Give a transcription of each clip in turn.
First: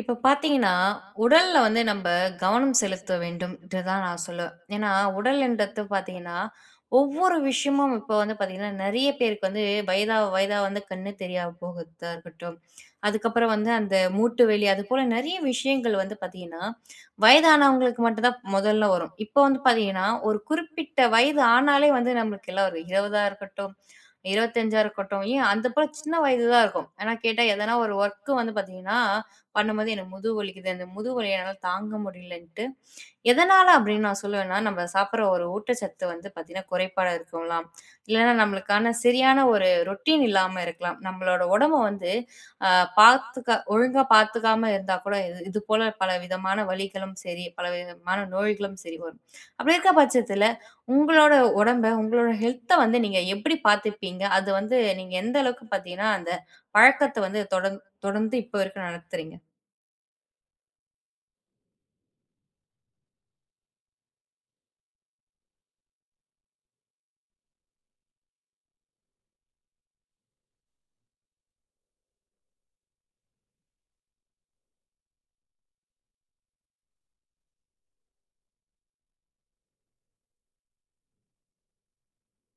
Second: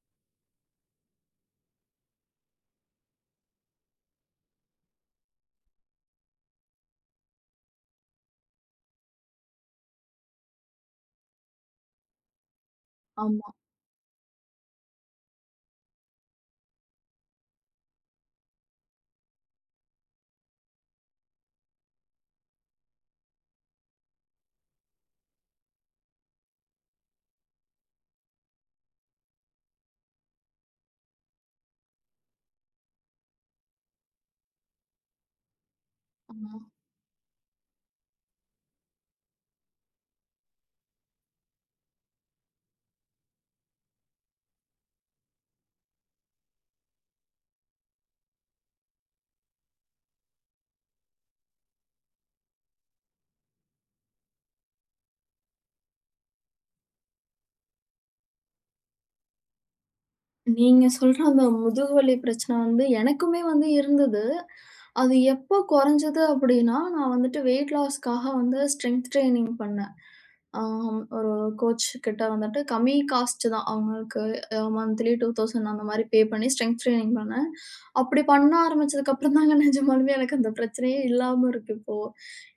இப்ப பாத்தீங்கன்னா, உடல்ல வந்து நம்ப கவனம் செலுத்த வேண்டும்ன்ட்டு தான் நான் சொல்லுவேன். ஏன்னா, உடல்ன்றது பாத்தீங்கன்னா, ஒவ்வொரு விஷயமும் இப்ப வந்து பாத்தீங்கன்னா, நெறைய பேருக்கு வந்து வயதா வயதா வந்து கண்ணு தெரியாம போகறதா இருக்கட்டும். ஆமா, அதுக்கப்புறம் வந்து அந்த மூட்டு வலி, அதுபோல நெறைய விஷயங்கள் வந்து பாத்தீங்கன்னா, வயதானவங்களுக்கு மட்டும் தான் முதல்ல வரும். இப்ப வந்து பாத்தீங்கன்னா, ஒரு குறிப்பிட்ட வயது ஆனாலே வந்து நம்மளுக்கு எல்லாம் வரும். 20ஆ இருக்கட்டும், 25ஆ இருக்கட்டும், ஏன் அந்த போல சின்ன வயது தான் இருக்கும். ஆனா கேட்டா எதனா ஒரு ஒர்க் வந்து பாத்தீங்கன்னா பண்ணும்போது எனக்கு முதுகு வலிக்குது. அந்த முதுகு வலிய என்னால தாங்க முடியலன்ட்டு, எதனால அப்படின்னு நான் சொல்லுவேன்னா, நம்ம சாப்பிடுற ஒரு ஊட்டச்சத்து வந்து ஆமா. பார்த்தீங்கன்னா, குறைபாடா இருக்கலாம். இல்லன்னா நம்மளுக்கான சரியான ஒரு ரொட்டீன் இல்லாம இருக்கலாம். நம்மளோட உடம்ப வந்து அ பார்த்துக்க ஒழுங்கா பார்த்துக்காம இருந்தா கூட இது இது போல பல விதமான வலிகளும் சரி, பல விதமான நோய்களும் சரி வரும். அப்படி இருக்க பட்சத்தில, உங்களோட உடம்ப, உங்களோட ஹெல்த்த வந்து நீங்க எப்படி பார்த்துப்பீங்க? அது வந்து நீங்க எந்த அளவுக்கு பார்த்தீங்கன்னா, அந்த பழக்கத்த வந்து தொடர்ந்து இப்போ வரைக்கும் நடத்துறீங்க? நீங்க சொல்ற அந்த முதுகுவலி பிரச்சனை வந்து எனக்குமே வந்து இருந்தது. அது எப்போ குறைஞ்சது அப்படின்னா, நான் வந்துட்டு வெயிட் லாஸ்க்காக வந்து ஸ்ட்ரெங்த் ட்ரெய்னிங் பண்ணேன். ஆம் ஒரு கோச் கிட்ட வந்துட்டு கம்மி காஸ்ட் தான். அவங்களுக்கு மந்த்லி 2000 அந்த மாரி பே பண்ணி ஸ்ட்ரெங்த் ட்ரெய்னிங் பண்ணேன். அப்படி பண்ண ஆரம்பிச்சதுக்கு அப்புறம் தாங்க நிஜமாலுமே எனக்கு அந்த பிரச்சனையே இல்லாம இருக்கு இப்போ.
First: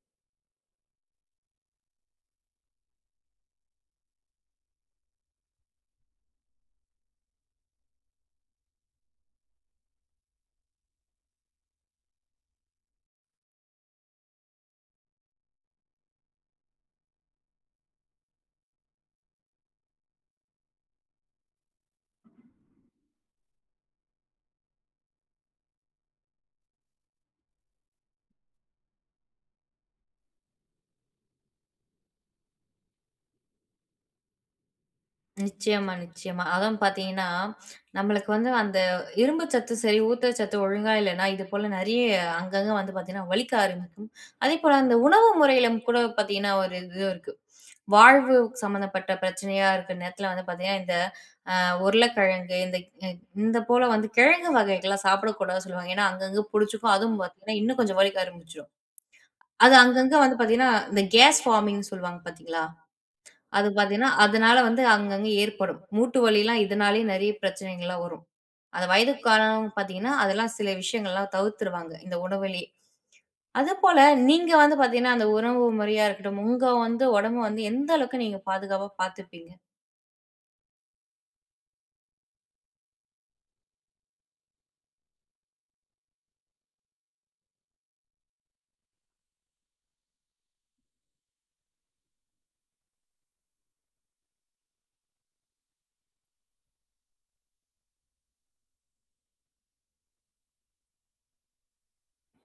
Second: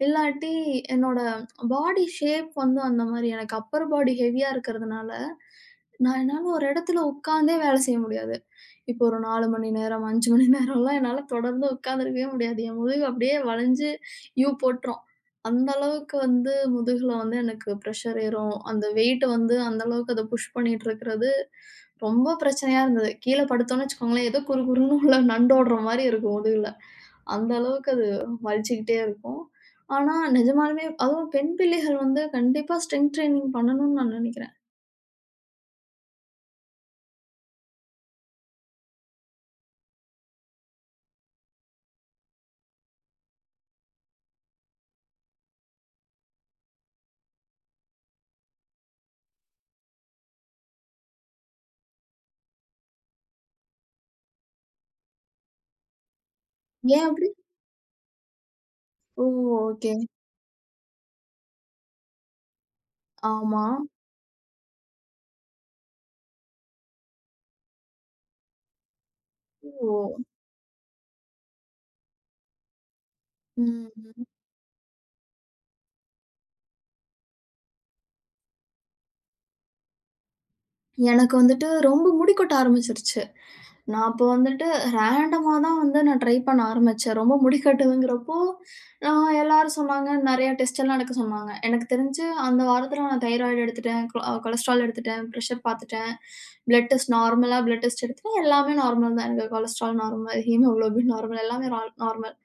இல்லாட்டி என்னோட பாடி ஷேப் வந்து அந்த மாரி எனக்கு அப்பர் பாடி ஹெவியா இருக்கிறதுனால நான் என்னால ஒரு இடத்துல உட்கார்ந்தே வேலை செய்ய முடியாது. இப்போ ஒரு 4 மணி நேரம், 5 மணி நேரம்லாம் என்னால தொடர்ந்து உட்கார்ந்திருக்கவே முடியாது. என் முதுகு அப்படியே வளைஞ்சு யூ போட்டுரும். அந்த அளவுக்கு வந்து முதுகுல வந்து எனக்கு பிரஷர் ஏறும். அந்த வெயிட் வந்து அந்த அளவுக்கு அத புஷ் பண்ணிட்டு இருக்கிறது ரொம்ப பிரச்சனையா இருந்தது. கீழ படுத்தோம்னு வச்சுக்கோங்களேன், ஏதோ குறு குறுன்னு உள்ள நண்டோடுற மாரி இருக்கும் முதுகுல. அந்த அளவுக்கு அது வலிச்சுக்கிட்டே இருக்கும். ஆனா நிஜமாலுமே அதுவும் பெண் பிள்ளைகள் வந்து கண்டிப்பா ஸ்ட்ரெங்த் ட்ரெய்னிங் பண்ணணும்னு நான் நினைக்கிறேன். நிச்சயமா, நிச்சயமா. அதுவும் பார்த்தீங்கன்னா, நம்மளுக்கு வந்து அந்த இரும்பு சத்து சரி, ஊட்டச்சத்து ஒழுங்கா இல்லன்னா, இது போல நெறைய அங்கங்க வந்து பார்த்தீங்கன்னா, வலிக்க ஆரம்பிக்கும். அதேபோல அந்த உணவு முறையில கூட பார்த்தீங்கன்னா, ஒரு இது இருக்கு. வாழ்வு சம்மந்தப்பட்ட பிரச்சனையா இருக்க நேரத்தில வந்து பார்த்தீங்கன்னா, இந்த உருளைக்கிழங்கு, இந்த அ இந்த போல வந்து கிழங்கு வகைகள்லாம் சாப்பிடக்கூடாதுன்னு சொல்லுவாங்க. ஏன்னா, அங்கங்க புடிச்சுக்கும். ஏன் அதுவும் அப்படி பார்த்தீங்கன்னா, இன்னும் கொஞ்சம் வலிக்க ஆரம்பிச்சுரும். ஓ! அது ஓகே. அங்கங்க வந்து பார்த்தீங்கன்னா, இந்த கேஸ் ஃபார்மிங்ன்னு சொல்லுவாங்க பார்த்தீங்களா? ஆமா. அது பார்த்தீங்கன்னா, அதனால வந்து அங்கங்க ஏற்படும். மூட்டு வலிலாம் இதனாலேயே நெறைய பிரச்சனைகள்லாம் வரும். அந்த வயதுக்கு காரணம் ஓ! பார்த்தீங்கன்னா, அதெல்லாம் சில விஷயங்கள்லாம் தவிர்த்துருவாங்க, இந்த உணவிலேயே. ம். அதுபோல நீங்க வந்து பார்த்தீங்கன்னா, அந்த உணவு முறையா இருக்கட்டும், உங்க வந்து உடம்ப வந்து எந்த அளவுக்கு நீங்க பாதுகாப்பா பார்த்துப்பீங்க? எனக்கு வந்துட்டு ரொம்ப முடி கொட்ட ஆரம்பிச்சுருச்சு. நான் அப்போ வந்துட்டு ரேண்டமா தான் வந்து நான் ட்ரை பண்ண ஆரம்பிச்சேன். ரொம்ப முடி கட்டுதுங்கிறப்போ, நான் எல்லாரும் சொன்னாங்க, நெறைய டெஸ்ட் எல்லாம் எடுக்க சொன்னாங்க. எனக்கு தெரிஞ்சு அந்த வாரத்துல நான் தைராய்டு எடுத்துட்டேன், கொலஸ்ட்ரால் எடுத்துட்டேன், பிரஷர் பார்த்துட்டேன், பிளட் டெஸ்ட் நார்மலா பிளட் டெஸ்ட் எடுத்துட்டேன். எல்லாமே நார்மல் தான். எனக்கு கொலஸ்ட்ரால் நார்மல், ஹீமோகுளோபின் நார்மல் எல்லாமே நார்மல்.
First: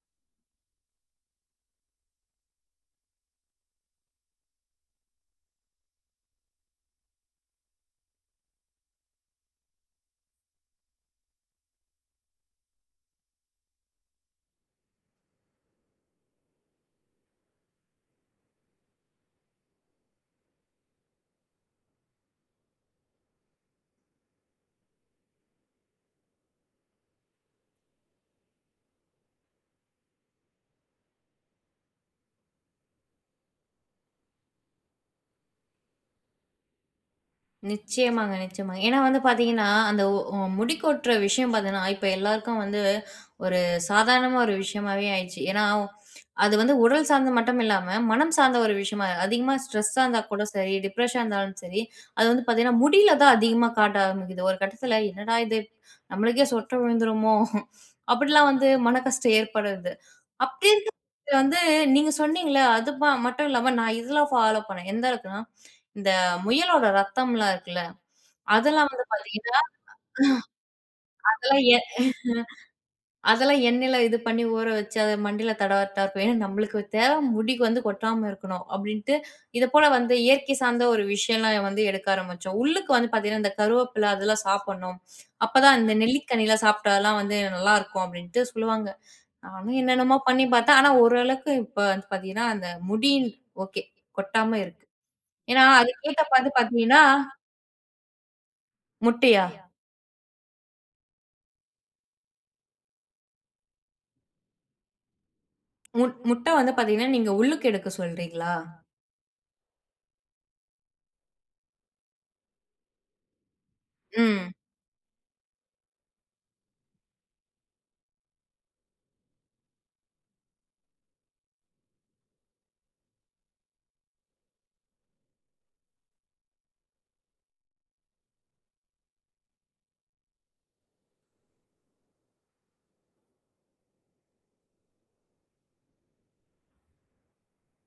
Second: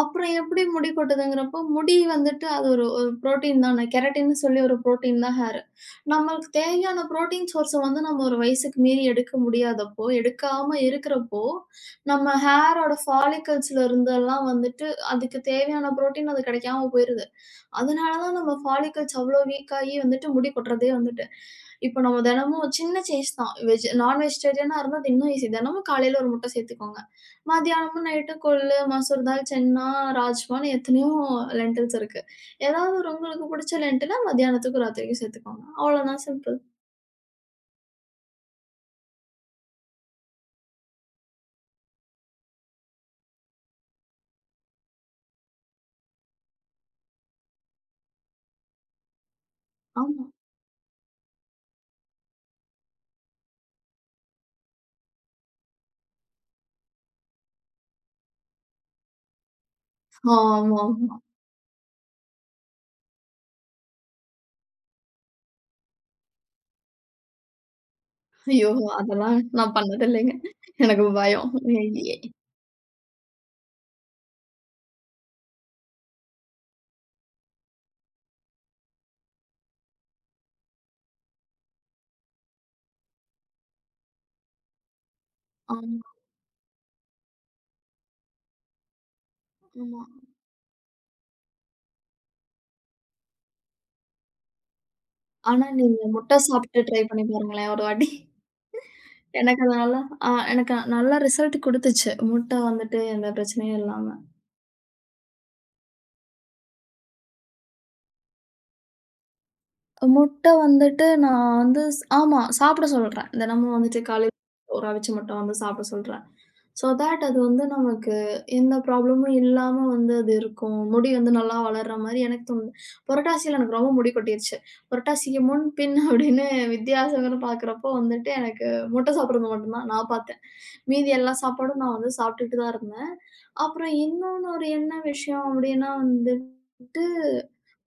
அப்புறம் எப்படி முடி கொட்டுதுங்கிறப்போ, முடி வந்துட்டு அது ஒரு ஒரு புரோட்டீன் தானே. கெரட்டின்னு சொல்லி ஒரு புரோட்டீன் தான் ஹேருக்கு. நம்மளுக்கு தேவையான புரோட்டீன் சோர்ஸ வந்து நம்ம ஒரு வயசுக்கு மீறி எடுக்க முடியாதப்போ, எடுக்காம இருக்கிறப்போ, நம்ம ஹேரோட ஃபாலிகல்ஸ்ல இருந்தெல்லாம் வந்துட்டு அதுக்கு தேவையான புரோட்டீன் அது கிடைக்காம போயிருது. அதனால தான் நம்ம ஃபாலிகல்ஸ் அவ்ளோ வீக் ஆகி வந்துட்டு முடி கொட்றதே வந்துட்டு. இப்ப நம்ம தினமும் சின்ன சேஞ்ச் தான். வெஜ் நான் வெஜிடேரியனா இருந்தா அது இன்னும் ஈஸி. தினமும் காலையில ஒரு முட்டை சேர்த்துக்கோங்க. மதியானமும் நைட்டு கொள்ளு, மசூர் தால், சென்னா, ராஜ்மான்னு எத்தனையோ லென்டில்ஸ் இருக்கு. ஏதாவது ஒரு உங்களுக்கு புடிச்ச லென்டில மதியானத்துக்கும், ராத்திரிக்கும் சேர்த்துக்கோங்க. அவ்வளோதான் சிம்பிள். நிச்சயமாங்க, நிச்சயமாங்க. ஏன்னா வந்து பார்த்தீங்கன்னா, அந்த ஒ அ முடி கொட்ற விஷயம் பார்த்தீங்கன்னா, இப்ப எல்லாருக்கும் வந்து ஒரு சாதாரணமா ஒரு விஷயமாவே ஆயிடுச்சு. ஏன்னா, அது வந்து உடல் சார்ந்து மட்டும் இல்லாம, மனம் சார்ந்த ஒரு விஷயமா அதிகமா ஸ்ட்ரெஸ்ஸா இருந்தா ஆமா. கூட சரி, டிப்ரஷனா இருந்தாலும் சரி, அது வந்து பார்த்தீங்கன்னா, முடியில தான் அதிகமா காட்ட ஆரம்பிக்குது. ஒரு கட்டத்தில என்னடா இது! நம்மளுக்கே சொட்ட விழுந்துருமோ! அப்படிலாம் வந்து மன கஷ்டம் ஏற்படுது. அப்படி ஆமாமா. இருக்கிறது வந்து நீங்க சொன்னீங்கல்ல, அது மட்டும் இல்லாம நான் இதெல்லாம் ஃபாலோ பண்ணேன். எந்த அளவுக்குன்னா, இந்த முயலோட ரத்தம்லாம் இருக்குல்ல ஐயோ! அதெல்லாம் வந்து அதெல்லாம் பார்த்தீங்கன்னா, நான் பண்ணதில்லைங்க. எனக்கு பயம். அதெல்லாம் எ அதெல்லாம் எண்ணெயில இது பண்ணி ஊற வச்சு, அத மண்டையில தடவறதா இருக்கும். ஏன்னா, நம்மளுக்கு தேவை முடிக்கு வந்து கொட்டாம இருக்கணும் அப்டின்ட்டு, இத போல வந்து இயற்கை சார்ந்த ஒரு விஷயம்லாம் வந்து எடுக்க ஆரம்பிச்சோம். உள்ளுக்கு வந்து பார்த்தீங்கன்னா, இந்த கருவேப்பில அதெல்லாம் சாப்பிடணும். அப்பதான் இந்த ஆமா, நெல்லிக்கனிலாம் சாப்பிட்டாலாம் வந்து நல்லாருக்கும் அப்டின்ட்டு சொல்லுவாங்க. நானும் ஆமா. என்னென்னமோ பண்ணி பார்த்தேன். ஆனா, ஓரளவுக்கு இப்ப வந்து பார்த்தீங்கன்னா, அந்த முடி ஓகே. கொட்டாம இருக்கு. ஏன்னா, ஆனா நீங்க அதுக்கேத்த முட்டை பாத்து சாப்பிட்டு பார்த்தீங்கன்னா ட்ரை பண்ணி பாருங்களேன் ஒரு வாட்டி. முட்டையா? எனக்கு அது நல்லா எனக்கு நல்லா ரிசல்ட் குடுத்துச்சு. முட்டை வந்துட்டு எந்த பிரச்சனையும் இல்லாம. முட்ட வந்து பார்த்தீங்கன்னா, நீங்க உள்ளுக்கு எடுக்க சொல்றீங்களா? முட்டை வந்துட்டு நான் வந்து ஸ் ஆமா. சாப்பிட சொல்றேன். தினமும் வந்துட்டு காலையில ம். ஒரு அவிச்ச முட்டை வந்து சாப்பிட சொல்றேன். ஸோ தட் அது வந்து நமக்கு எந்த ப்ராப்ளமும் இல்லாம வந்து அது இருக்கும். முடி வந்து நல்லா வளர்ற மாரி எனக்கு தோணுது. புரட்டாசியில எனக்கு ரொம்ப முடி கொட்டிருச்சு. புரட்டாசிக்கு முன், பின் அப்படின்னு வித்தியாசங்கள்னு பார்க்குறப்போ வந்துட்டு எனக்கு முட்டை சாப்பிடுறது மட்டும் தான் நான் பார்த்தேன். மீதி எல்லா சாப்பாடும் நான் வந்து சாப்பிட்டுட்டு தான் இருந்தேன். அப்புறம் இன்னொன்னு ஒரு என்ன விஷயம் அப்படின்னா வந்துட்டு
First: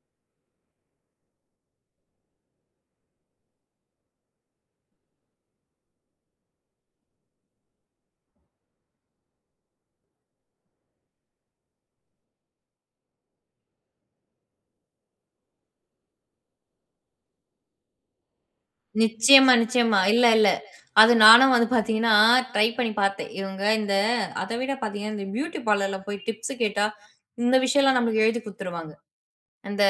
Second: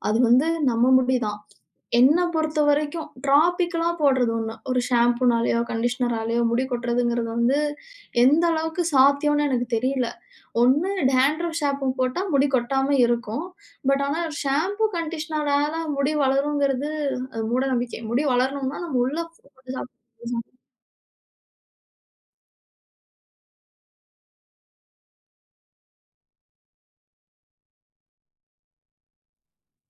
அது வந்து நம்ம முடி தான். என்ன பொறுத்தவரைக்கும் ட்ராபிக்கலா போடுறது ஒண்ணு. ஒரு ஷாம்பூனாலயோ, கண்டிஷனராலயோ முடி கொட்டுறதுங்கிறது வந்து எந்த அளவுக்கு சாத்தியம்னு எனக்கு தெரியல. ஒண்ணு டேண்ட்ரஃப் ஷாம்பு போட்டா முடி கொட்டாம இருக்கும். பட் ஆனா ஷாம்பூ, கண்டிஷனரால முடி வளருங்கிறது அது மூட நம்பிக்கை. முடி வளரணும்னா நம்ம உள்ள நிச்சயமா, நிச்சயமா. இல்ல, இல்ல. அது நானும் வந்து பார்த்தீங்கன்னா, ட்ரை பண்ணி பார்த்தேன். இவங்க இந்த அத விட பார்த்தீங்கன்னா, இந்த பியூட்டி பார்லர்ல போய் டிப்ஸ் கேட்டா, இந்த விஷயம்லாம் நம்மளுக்கு எழுதி குடுத்துருவாங்க. அந்த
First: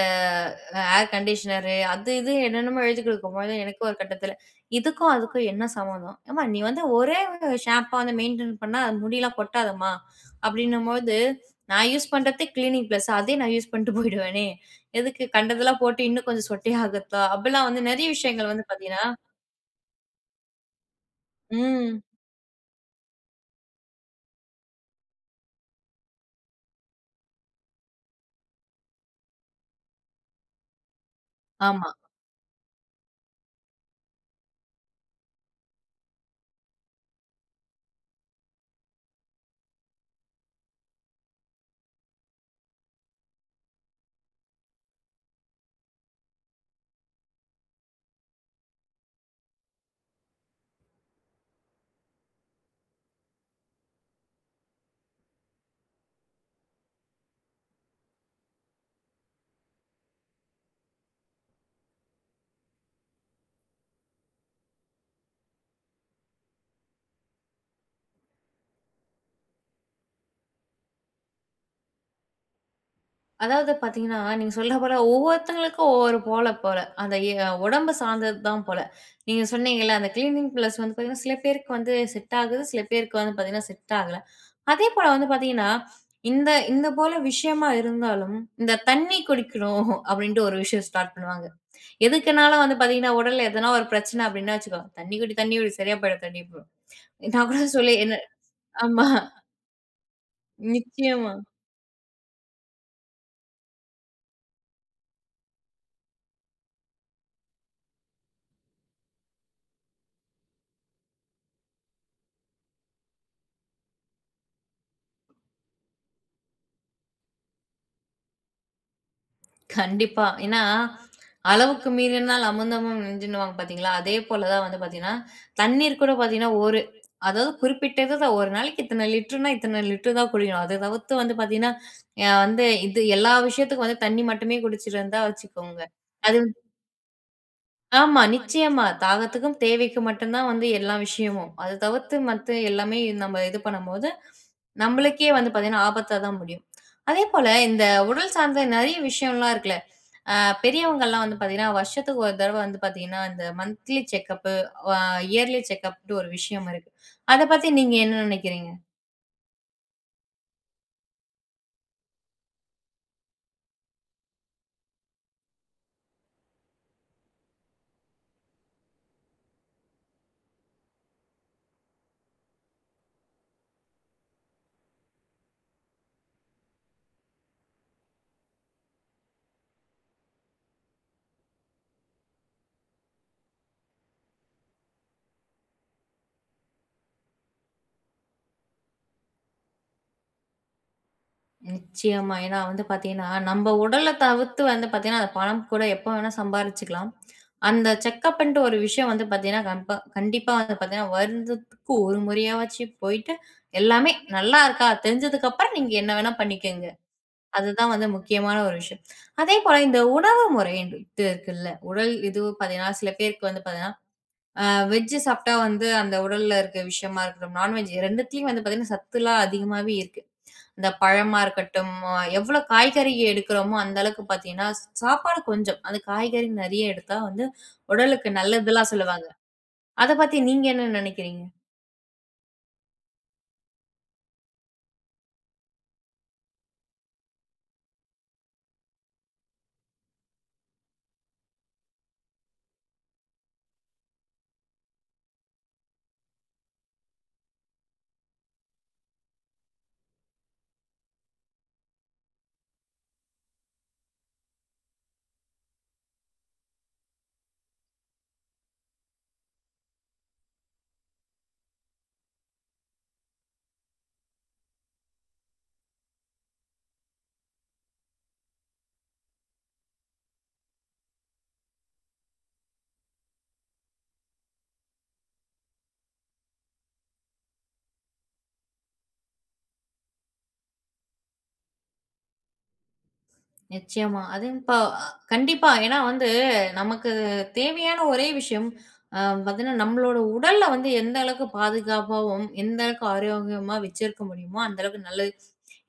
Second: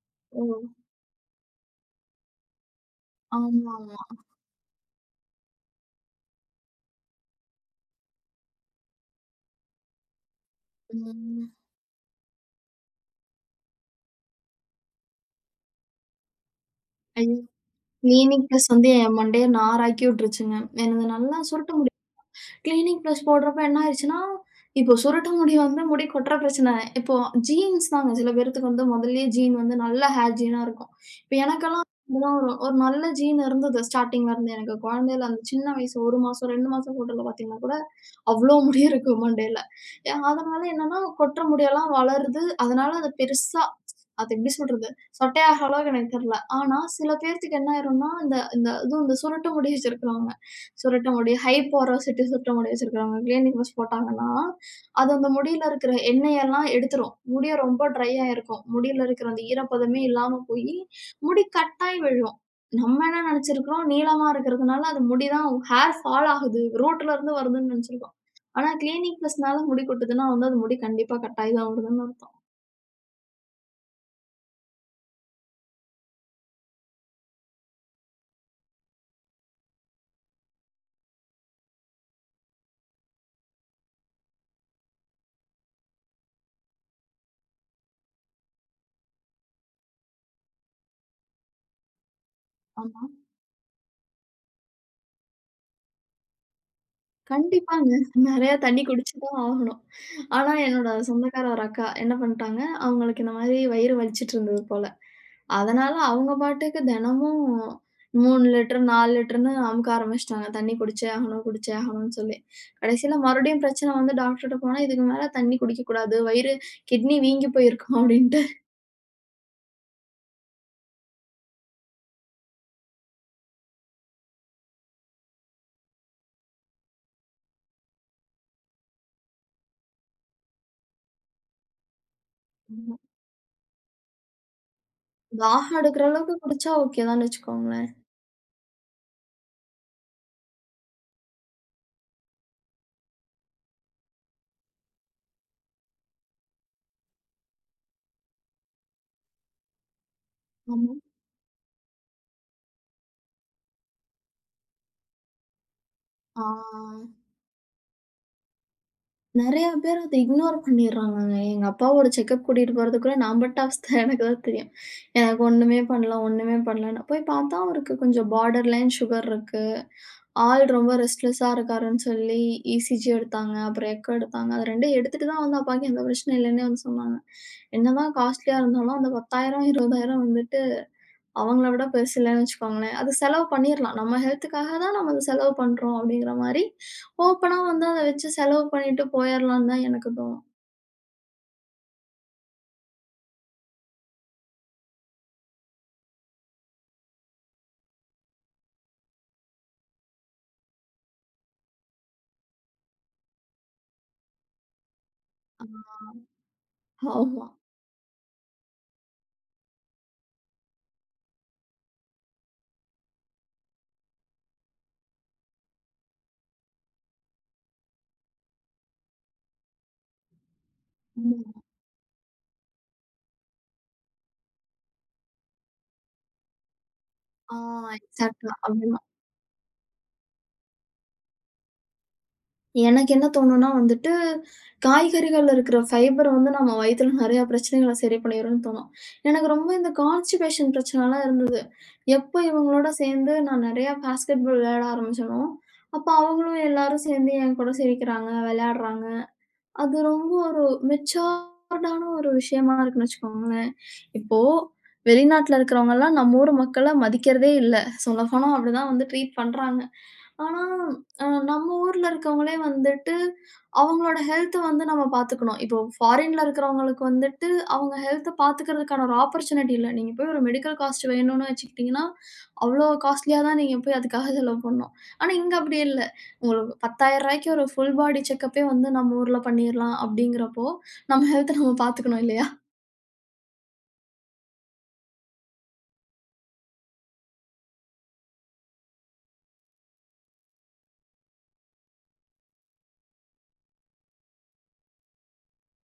ஏர் கண்டிஷனரு அது இது என்னென்னமோ எழுதி குடுக்கும்போது, எனக்கு ஒரு ஆமாமா. கட்டத்தில, இதுக்கும் அதுக்கும் என்ன சம்மந்தம்? ஏம்மா நீ வந்து ஒரே ஷாம்பா வந்து மெயின்டெயின் பண்ணா, அது முடிலாம் கொட்டாதம்மா! அப்படின்னும்போது, ம். நான் யூஸ் பண்றதே கிளீனிக் பிளஸ். அதே நான் யூஸ் பண்ணிட்டு போயிடுவேனே! எதுக்கு கண்டதெல்லாம் போட்டு இன்னும் கொஞ்சம் சொட்டை ஆகுறதா? ஐயோ! அப்படிலாம் வந்து நெறைய கிளீனிக் விஷயங்கள் வந்து பிளஸ் வந்து பார்த்தீங்கன்னா என் மண்டைய நாராக்கி விட்டுருச்சுங்க. எனது நல்லா சுருட்டு முடி ம். கிளீனிங் ப்ளஷ் போடுறப்ப என்ன ஆயிருச்சுன்னா, இப்போ சுருட்ட முடி வந்து முடி கொட்ற பிரச்சனை. இப்போ ஜீன்ஸ் தாங்க சில பேர்த்துக்கு வந்து முதல்லயே ஜீன் வந்து நல்ல ஹேர் ஜீனா இருக்கும். இப்ப எனக்கெல்லாம் ஆமா. அப்படிதான் ஒரு ஒரு நல்ல ஜீன் இருந்தது ஸ்டார்ட்டிங்ல இருந்து எனக்கு. குழந்தையில அந்த சின்ன வயசு 1 மாசம், 2 மாசம் ஃபோட்டோல பார்த்தீங்கன்னா கூட, அவ்ளோ முடி இருக்கு மண்டையில. எ அதனால என்னன்னா கொட்ற முடியெல்லாம் வளருது. அதனால அது பெருசா அது எப்படி சொல்றது? சொட்டையாகிற அளவுக்கு எனக்கு தெரியல. ஆனா சில பேர்த்துக்கு என்ன ஆயிரும்னா, இந்த இந்த அதுவும் இந்த சுருட்ட முடி வச்சிருக்கிறவங்க சுருட்ட முடி, ஹை போரோசிட்டி சுருட்ட முடி வச்சிருக்கிறவங்க கிளீனிக் மிஸ் போட்டாங்கன்னா, அது அந்த முடியில இருக்கிற எண்ணெயெல்லாம் எடுத்துரும். முடியும் ரொம்ப ட்ரையா இருக்கும். முடியில இருக்கிற அந்த ஈரப்பதமே இல்லாம போயி, முடி கட்டாயி விழும். நம்ம என்ன நெனச்சிருக்கிறோம், நீளமா இருக்கிறதுனால அது முடி தான் ஹேர் ஃபால் ஆகுது. ரூட்ல இருந்து வருதுன்னு நெனச்சிருக்கோம். ஆனா கிளீனிக் பிளஸ்னால முடி கொட்டுதுன்னா வந்து, அது முடி கண்டிப்பா கட்டாயி தான் வருதுன்னு அர்த்தம். அதாவது பார்த்தீங்கன்னா, நீங்க சொல்ற போல ஒவ்வொருத்தங்களுக்கும் ஒவ்வொரு போல போல. அந்த உடம்பு சார்ந்தது தான் போல. நீங்க சொன்னீங்கல்ல, அந்த கிளீனிங் பிளஸ் வந்து பார்த்தீங்கன்னா, சில பேருக்கு வந்து செட் ஆகுது. சில பேருக்கு வந்து பார்த்தீங்கன்னா, செட் ஆகல. அதே போல வந்து பார்த்தீங்கன்னா, இந்த இந்த போல விஷயமா இருந்தாலும், இந்த தண்ணி குடிக்கணும் அப்படின்ட்டு ஒரு விஷயம் ஸ்டார்ட் பண்ணுவாங்க. எதுக்குனாலும் வந்து ஆமா. பார்த்தீங்கன்னா, உடல்ல எதனா ஒரு பிரச்சனை அப்படின்னா வச்சுக்கோ, "தண்ணி குடி, தண்ணி குடி. சரியா போயிடும், தண்ணி" போயிடும். நான் கூட கண்டிப்பாங்க. சொல்லி என்ன நெறையா தண்ணீ ஆமா. குடிச்சு தான் ஆகணும். ஆனா என்னோட நிச்சயமா. சொந்தக்கார ஒரு அக்கா என்ன பண்ட்டாங்க, அவங்களுக்கு இந்த மாரி வயிறு வலிச்சுட்டு இருந்தது போல. அதனால அவங்க பாட்டுக்கு தினமும் 3 லிட்டர், 4 லிட்டர்ன்னு அமுக்க ஆரம்பிச்சுட்டாங்க. தண்ணீ குடிச்சே ஆகணும், குடிச்சே ஆகணும்னு சொல்லி. கடைசியில மறுபடியும் பிரச்சனை வந்து டாக்டர்ட்ட போனா, "இதுக்கு மேல தண்ணீ குடிக்கக்கூடாது. வயிறு கிட்னி வீங்கி போயிருக்கும்" அப்படின்ட்டு. கண்டிப்பா. ஏன்னா, அளவுக்கு மீறினால் அமிர்தமும் நஞ்சுன்னுவாங்க பார்த்தீங்களா? அதே போல தான் வந்து பார்த்தீங்கன்னா, தண்ணீர் கூட பார்த்தீங்கன்னா, ஒரு அதாவது குறிப்பிட்டது தான். ஒரு நாளைக்கு இத்தனை லிட்டர்னா, இத்தனை லிட்டர் தான் குடிக்கணும். அத தவிர்த்து வந்து பார்த்தீங்கன்னா, வந்து ஆமா. இது எல்லா விஷயத்துக்கும் வந்து தண்ணி மட்டுமே குடிச்சிருந்தா தாகம் வச்சுக்கோங்க. எடுக்கிற அளவுக்கு அது குடிச்சா ஓகே தான்னு வச்சுக்கோங்களேன். ஆமா, நிச்சயமா. தாகத்துக்கும், தேவைக்கும் மட்டும் தான் வந்து எல்லா விஷயமும். அத தவிர்த்து மத்த எல்லாமே நம்ம இது பண்ணும்போது, நம்மளுக்கே வந்து பார்த்தீங்கன்னா, ஆபத்தா தான் முடியும். அதேபோல இந்த உடல் சார்ந்த நெறைய விஷயம்லாம் இருக்குல்ல. அ ஆமா. பெரியவங்கலாம் வந்து பார்த்தீங்கன்னா, வருஷத்துக்கு ஒரு தடவ வந்து பார்த்தீங்கன்னா, இந்த மந்த்லி செக்கப்பு, அ இயர்லி செக்கப்ட்டு ஒரு ஆ. விஷயம் இருக்கு. அத பத்தி நீங்க என்ன நெனைக்கிறீங்க? நெறையா பேர் அத இக்னோர் பண்ணிர்றாங்கங்க. எங்க அப்பாவோட செக்கப் கூட்டிட்டு போறதுக்குள்ள நான் பட்ட அவஸ்த எனக்கு தான் தெரியும். எனக்கு ஒண்ணுமே பண்ணல, ஒண்ணுமே பண்ணலன்னு. போய் பார்த்தா அவருக்கு கொஞ்சம் பார்டர் லைன் சுகர் இருக்கு. ஆள் ரொம்ப ரெஸ்ட்லெஸ்ஸா இருக்காருன்னு சொல்லி இசிஜி எடுத்தாங்க. அப்புறம் எக்கோ எடுத்தாங்க. அது 2யும் எடுத்துட்டு தான் வந்து அப்பாக்கு எந்த பிரச்சனையும் இல்லைன்னே வந்து சொன்னாங்க. என்னதான் காஸ்ட்லியா இருந்தாலும் அந்த 10,000, 20,000 வந்துட்டு அவங்கள விட பெருசு இல்லன்னு வச்சுக்கோங்களேன். அது செலவு பண்ணிர்லாம். நம்ம ஹெல்த்துக்காக தான் நம்ம அத செலவு பண்றோம் அப்படிங்கிற மாரி, ஓப்பனா வந்து அத வச்சு செலவு பண்ணிட்டு போயிரலான்னு தான் எனக்கு தோணும். நிச்சயமா. ஏன்னா வந்து பார்த்தீங்கன்னா, நம்ம உடல தவிர்த்து வந்து பார்த்தீங்கன்னா, அந்த பணம் கூட எப்ப வேணா சம்பாரிச்சுக்கலாம். அந்த செக்கப்புன்ட்டு ஒரு விஷயம் வந்து பார்த்தீங்கன்னா, கம்ப கண்டிப்பா வந்து பார்த்தீங்கன்னா, வருடத்துக்கு ஒரு முறையாவாச்சும் போயிட்டு, எல்லாமே நல்லா இருக்கா? தெரிஞ்சதுக்கப்புறம் நீங்க ஆ என்ன வேணா பண்ணிக்கங்க. ஆமா. அதுதான் வந்து முக்கியமான ஒரு விஷயம். அதே போல இந்த உணவு முறைன்னு இது இருக்குல்ல, உடல் இது பார்த்தீங்கன்னா, சில பேருக்கு வந்து பார்த்தீங்கன்னா, வெஜ் சாப்பிட்டா வந்து அந்த உடல்ல இருக்க விஷயமா இருக்கட்டும், நான்வெஜ் 2த்துலயும் வந்து பார்த்தீங்கன்னா, சத்துலாம் அதிகமாவே இருக்கு. இந்த பழமா ஆமா. இருக்கட்டும், எவ்வளோ காய்கறி எடுக்கிறோமோ அந்த அளவுக்கு பார்த்தீங்கன்னா, சாப்பாடு கொஞ்சம், அது காய்கறி நெறைய எடுத்தா வந்து ஆ உடலுக்கு எக்ஸாக்ட்டா நல்லதுலாம் அப்படிதான். சொல்லுவாங்க. அத பத்தி நீங்க என்ன நெனைக்கிறீங்க? எனக்கு என்ன தோணும்னா வந்துட்டு, காய்கறிகள்ல இருக்கிற ஃபைபர் வந்து நம்ம வயித்துல நெறைய பிரச்சனைகள சரி பண்ணிரும்ன்னு தோணும். எனக்கு ரொம்ப இந்த கான்ஸ்டிபேஷன் பிரச்சனலாம் இருந்தது. எப்போ இவங்களோட சேர்ந்து நான் நெறைய பாஸ்கெட் பால் விளையாட ஆரம்பிச்சேனோ, அப்ப அவங்களும் எல்லாரும் சேர்ந்து என் கூட சிரிக்கிறாங்க, விளையாடுறாங்க. அது ரொம்ப ஒரு மெச்சூர்டான ஒரு விஷயமா இருக்குன்னு வச்சுக்கோங்களேன். இப்போ வெளிநாட்ல இருக்கிறவங்கலாம் நம்ம ஊர் மக்கள மதிக்கிறதே இல்ல. சொல்லப்போனா அப்படிதான் வந்து ட்ரீட் பண்றாங்க. ஆனா, நம்ம ஊர்ல இருக்கவங்களே வந்துட்டு, அவங்களோட ஹெல்த்த வந்து நம்ம பாத்துக்கணும். இப்போ ஃபாரின்ல இருக்கிறவங்களுக்கு வந்துட்டு, அவங்க ஹெல்த்த பாத்துக்கிறதுக்கான ஒரு ஆப்பர்ச்சுனிட்டி இல்ல. நீங்க போய் ஒரு மெடிக்கல் காஸ்ட் வேணும்னு வச்சுக்கிட்டீங்கன்னா, அவ்ளோ காஸ்ட்லியா தான் நீங்க போய் அதுக்காக செலவு பண்ணணும். ஆனா, இங்க அப்படி இல்ல. உங்களுக்கு ரூ. 10,000க்கு ஒரு ஃபுல் பாடி செக்கப்பே வந்து நம்ம ஊர்ல பண்ணிரலாம் அப்படிங்கிறப்போ, நம்ம ஹெல்த்த நம்ம பாத்துக்கணும் இல்லையா? நிச்சயமா. அதுவும் இப்ப கண்டிப்பா. ஏன்னா வந்து நமக்கு தேவையான ஒரே விஷயம் பார்த்தீங்கன்னா, நம்மளோட உடல்ல வந்து எந்த அளவுக்கு பாதுகாப்பாவும், எந்த அளவுக்கு ஆரோக்கியமா வச்சிருக்க முடியுமோ, அந்த அளவுக்கு நல்லது.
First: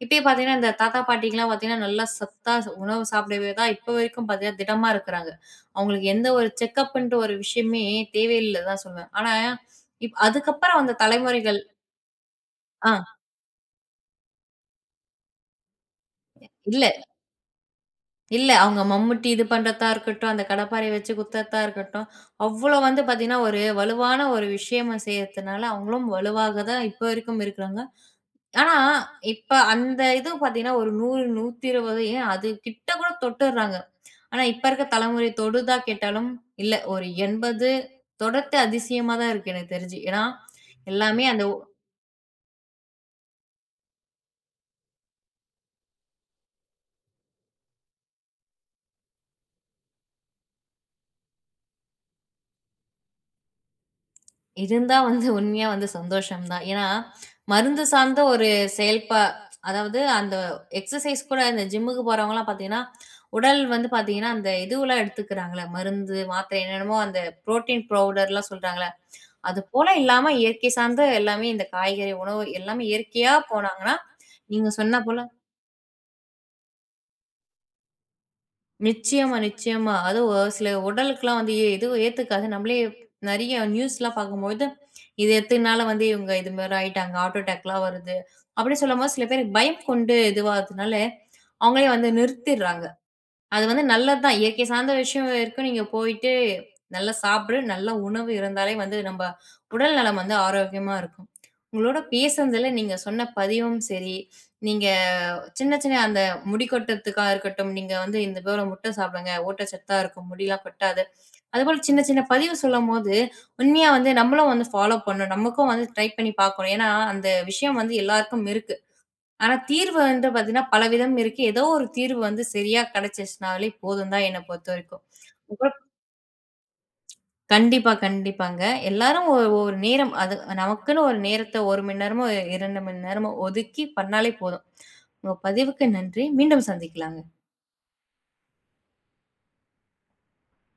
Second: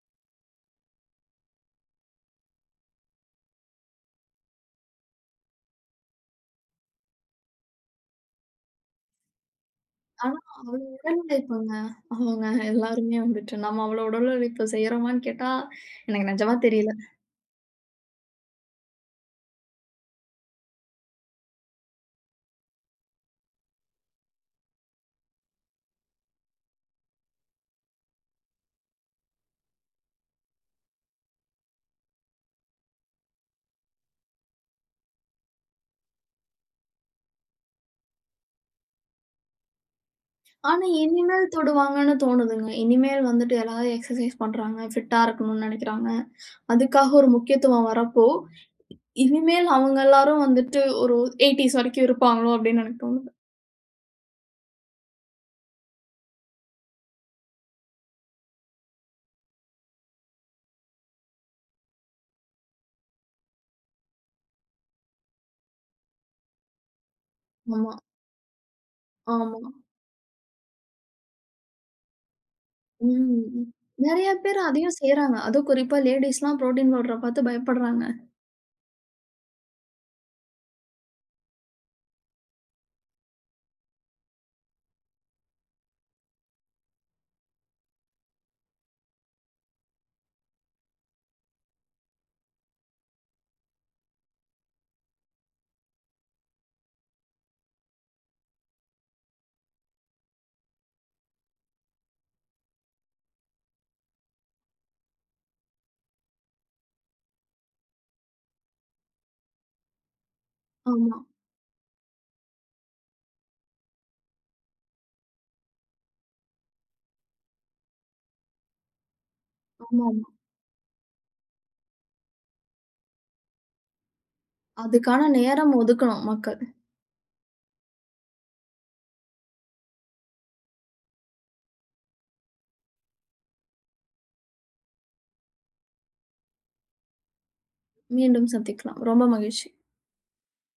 இப்பயே பார்த்தீங்கன்னா, இந்த தாத்தா பாட்டிக்குலாம் பார்த்தீங்கன்னா, நல்லா சத்தா உணவு சாப்பிடவே தான் இப்ப வரைக்கும் பார்த்தீங்கன்னா, திடமா இருக்கிறாங்க. அவங்களுக்கு எந்த ஒரு செக்கப்ன்ட்டு ஒரு விஷயமே தேவையில்ல தான் சொல்வேன். ஆனா, ஆனா, அவ்ளோ அதுக்கப்புறம் அந்த உடல் தலைமுறைகள் உழைப்புங்க அவங்க ஆ எல்லாருமே வந்துட்டு. நம்ம அவ்ளோ உடல் உழைப்பு செய்றோமான்னு கேட்டா, எனக்கு நிஜமா இல்ல. தெரியல. இல்ல. அவங்க மம்முட்டி இது பண்றதா இருக்கட்டும், அந்த கடப்பாரைய வச்சு குத்தறதா இருக்கட்டும், அவ்வளோ வந்து பார்த்தீங்கன்னா, ஒரு வலுவான ஒரு விஷயமா செய்யறதுனால, அவங்களும் வலுவாக தான் இப்போ வரைக்கும் இருக்கிறாங்க. ஆனா, இப்ப அந்த இது பார்த்தீங்கன்னா, ஒரு 100, 120 ஏன் அது கிட்ட கூட தொட்டுர்றாங்க. ஆனா, இப்ப இருக்க தலைமுறை தொடுதா கேட்டாலும், இல்ல. ஒரு 80 தொடர்ந்து அதிசயமா தான் இருக்கு எனக்கு தெரிஞ்சு. ஏன்னா, ஆனா, எல்லாமே அந்த இனிமேல் தொடுவாங்கன்னு தோணுதுங்க. இனிமேல் வந்துட்டு எல்லாரும் எக்ஸர்சைஸ் பண்றாங்க, ஃபிட்டா இருக்கணும்னு நெனைக்கிறாங்க. அதுக்காக ஒரு முக்கியத்துவம் வரப்போ, இனிமேல் அவங்க எல்லாரும் வந்துட்டு ஒரு 80ஸ் வரைக்கும் இருப்பாங்களோ அப்டின்னு எனக்கு தோணுது. இருந்தா வந்து உண்மையா வந்து சந்தோஷம் தான். ஏன்னா, மருந்து சார்ந்த ஒரு செயல்பா அதாவது அந்த எக்ஸர்சைஸ் கூட இந்த ஜிம்முக்கு போறவங்கலாம் பார்த்தீங்கன்னா, உடல் வந்து பார்த்தீங்கன்னா, அந்த இதுவெல்லாம் எடுத்துக்கிறாங்கல்ல, மருந்து, மாத்திரை என்னென்னமோ அந்த புரோட்டீன் ஆமா, பவுடர்லாம் சொல்றாங்கல்ல, அது ஆமா. போல இல்லாம இயற்கை சார்ந்த எல்லாமே இந்த காய்கறி உணவு எல்லாமே இயற்கையா ம். போனாங்கன்னா, நெறைய பேர் நீங்க அதையும் சொன்னா போல செய்றாங்க. அதுவும் குறிப்பா லேடீஸ்லாம் புரோட்டீன் பவுடர பாத்து பயப்படுறாங்க. நிச்சயமா, நிச்சயமா. அதுவும் ஒரு சில உடலுக்குலாம் வந்து எதுவும் ஏத்துக்காது. நம்மளே நெறைய நியூஸ்லாம் பார்க்கும்போது, இது எத்தனால வந்து இவங்க இது மாரி ஆயிட்டாங்க. ஹார்ட் அட்டாக்லாம் வருது. அப்டி சொல்லும்போது சில பேருக்கு பயம் கொண்டு இதுவாகுதுனால, அவங்களே வந்து நிறுத்திர்றாங்க. அது வந்து நல்லது தான். இயற்கை சார்ந்த விஷயம் வரைக்கும் நீங்க போயிட்டு, நல்லா சாப்பிடு, நல்ல உணவு இருந்தாலே வந்து நம்ப உடல் நலம் வந்து ஆரோக்கியமா இருக்கும். உங்களோட பேசுனதுல நீங்க சொன்ன பதிவும் சரி, நீங்க சின்ன சின்ன அந்த முடி கொட்டுறதுக்கா இருக்கட்டும், நீங்க வந்து இந்த போல முட்டை சாப்பிடுங்க, ஊட்டச்சத்தா இருக்கும், முடிலாம் கொட்டாது. ஆமா, அதுபோல சின்ன சின்ன பதிவு சொல்லும்போது, உண்மையா வந்து நம்மளும் வந்து ஃபாலோ பண்ணணும். நமக்கும் வந்து ட்ரை பண்ணி பார்க்கணும். ஏன்னா, அந்த விஷயம் வந்து எல்லாருக்கும் இருக்கு. ஆனா தீர்வு ஆமாமா. வந்து பார்த்தீங்கன்னா, பலவிதம் இருக்கு. ஏதோ ஒரு தீர்வு வந்து சரியா கிடைச்சிச்சுனாலே போதும் தான் என்ன பொறுத்தவரைக்கும். அதுக்கான நேரம் அப்புறம் ஒதுக்கணும் மக்கள். கண்டிப்பா, கண்டிப்பாங்க. எல்லாரும் ஒரு ஒரு நேரம் அது நமக்குன்னு ஒரு நேரத்த 1 மணி நேரமோ, 2 மணி நேரமோ ஒதுக்கி பண்ணாலே போதும். உங்க பதிவுக்கு நன்றி. மீண்டும் சந்திக்கலாங்க. மீண்டும் சந்திக்கலாம். ரொம்ப மகிழ்ச்சி.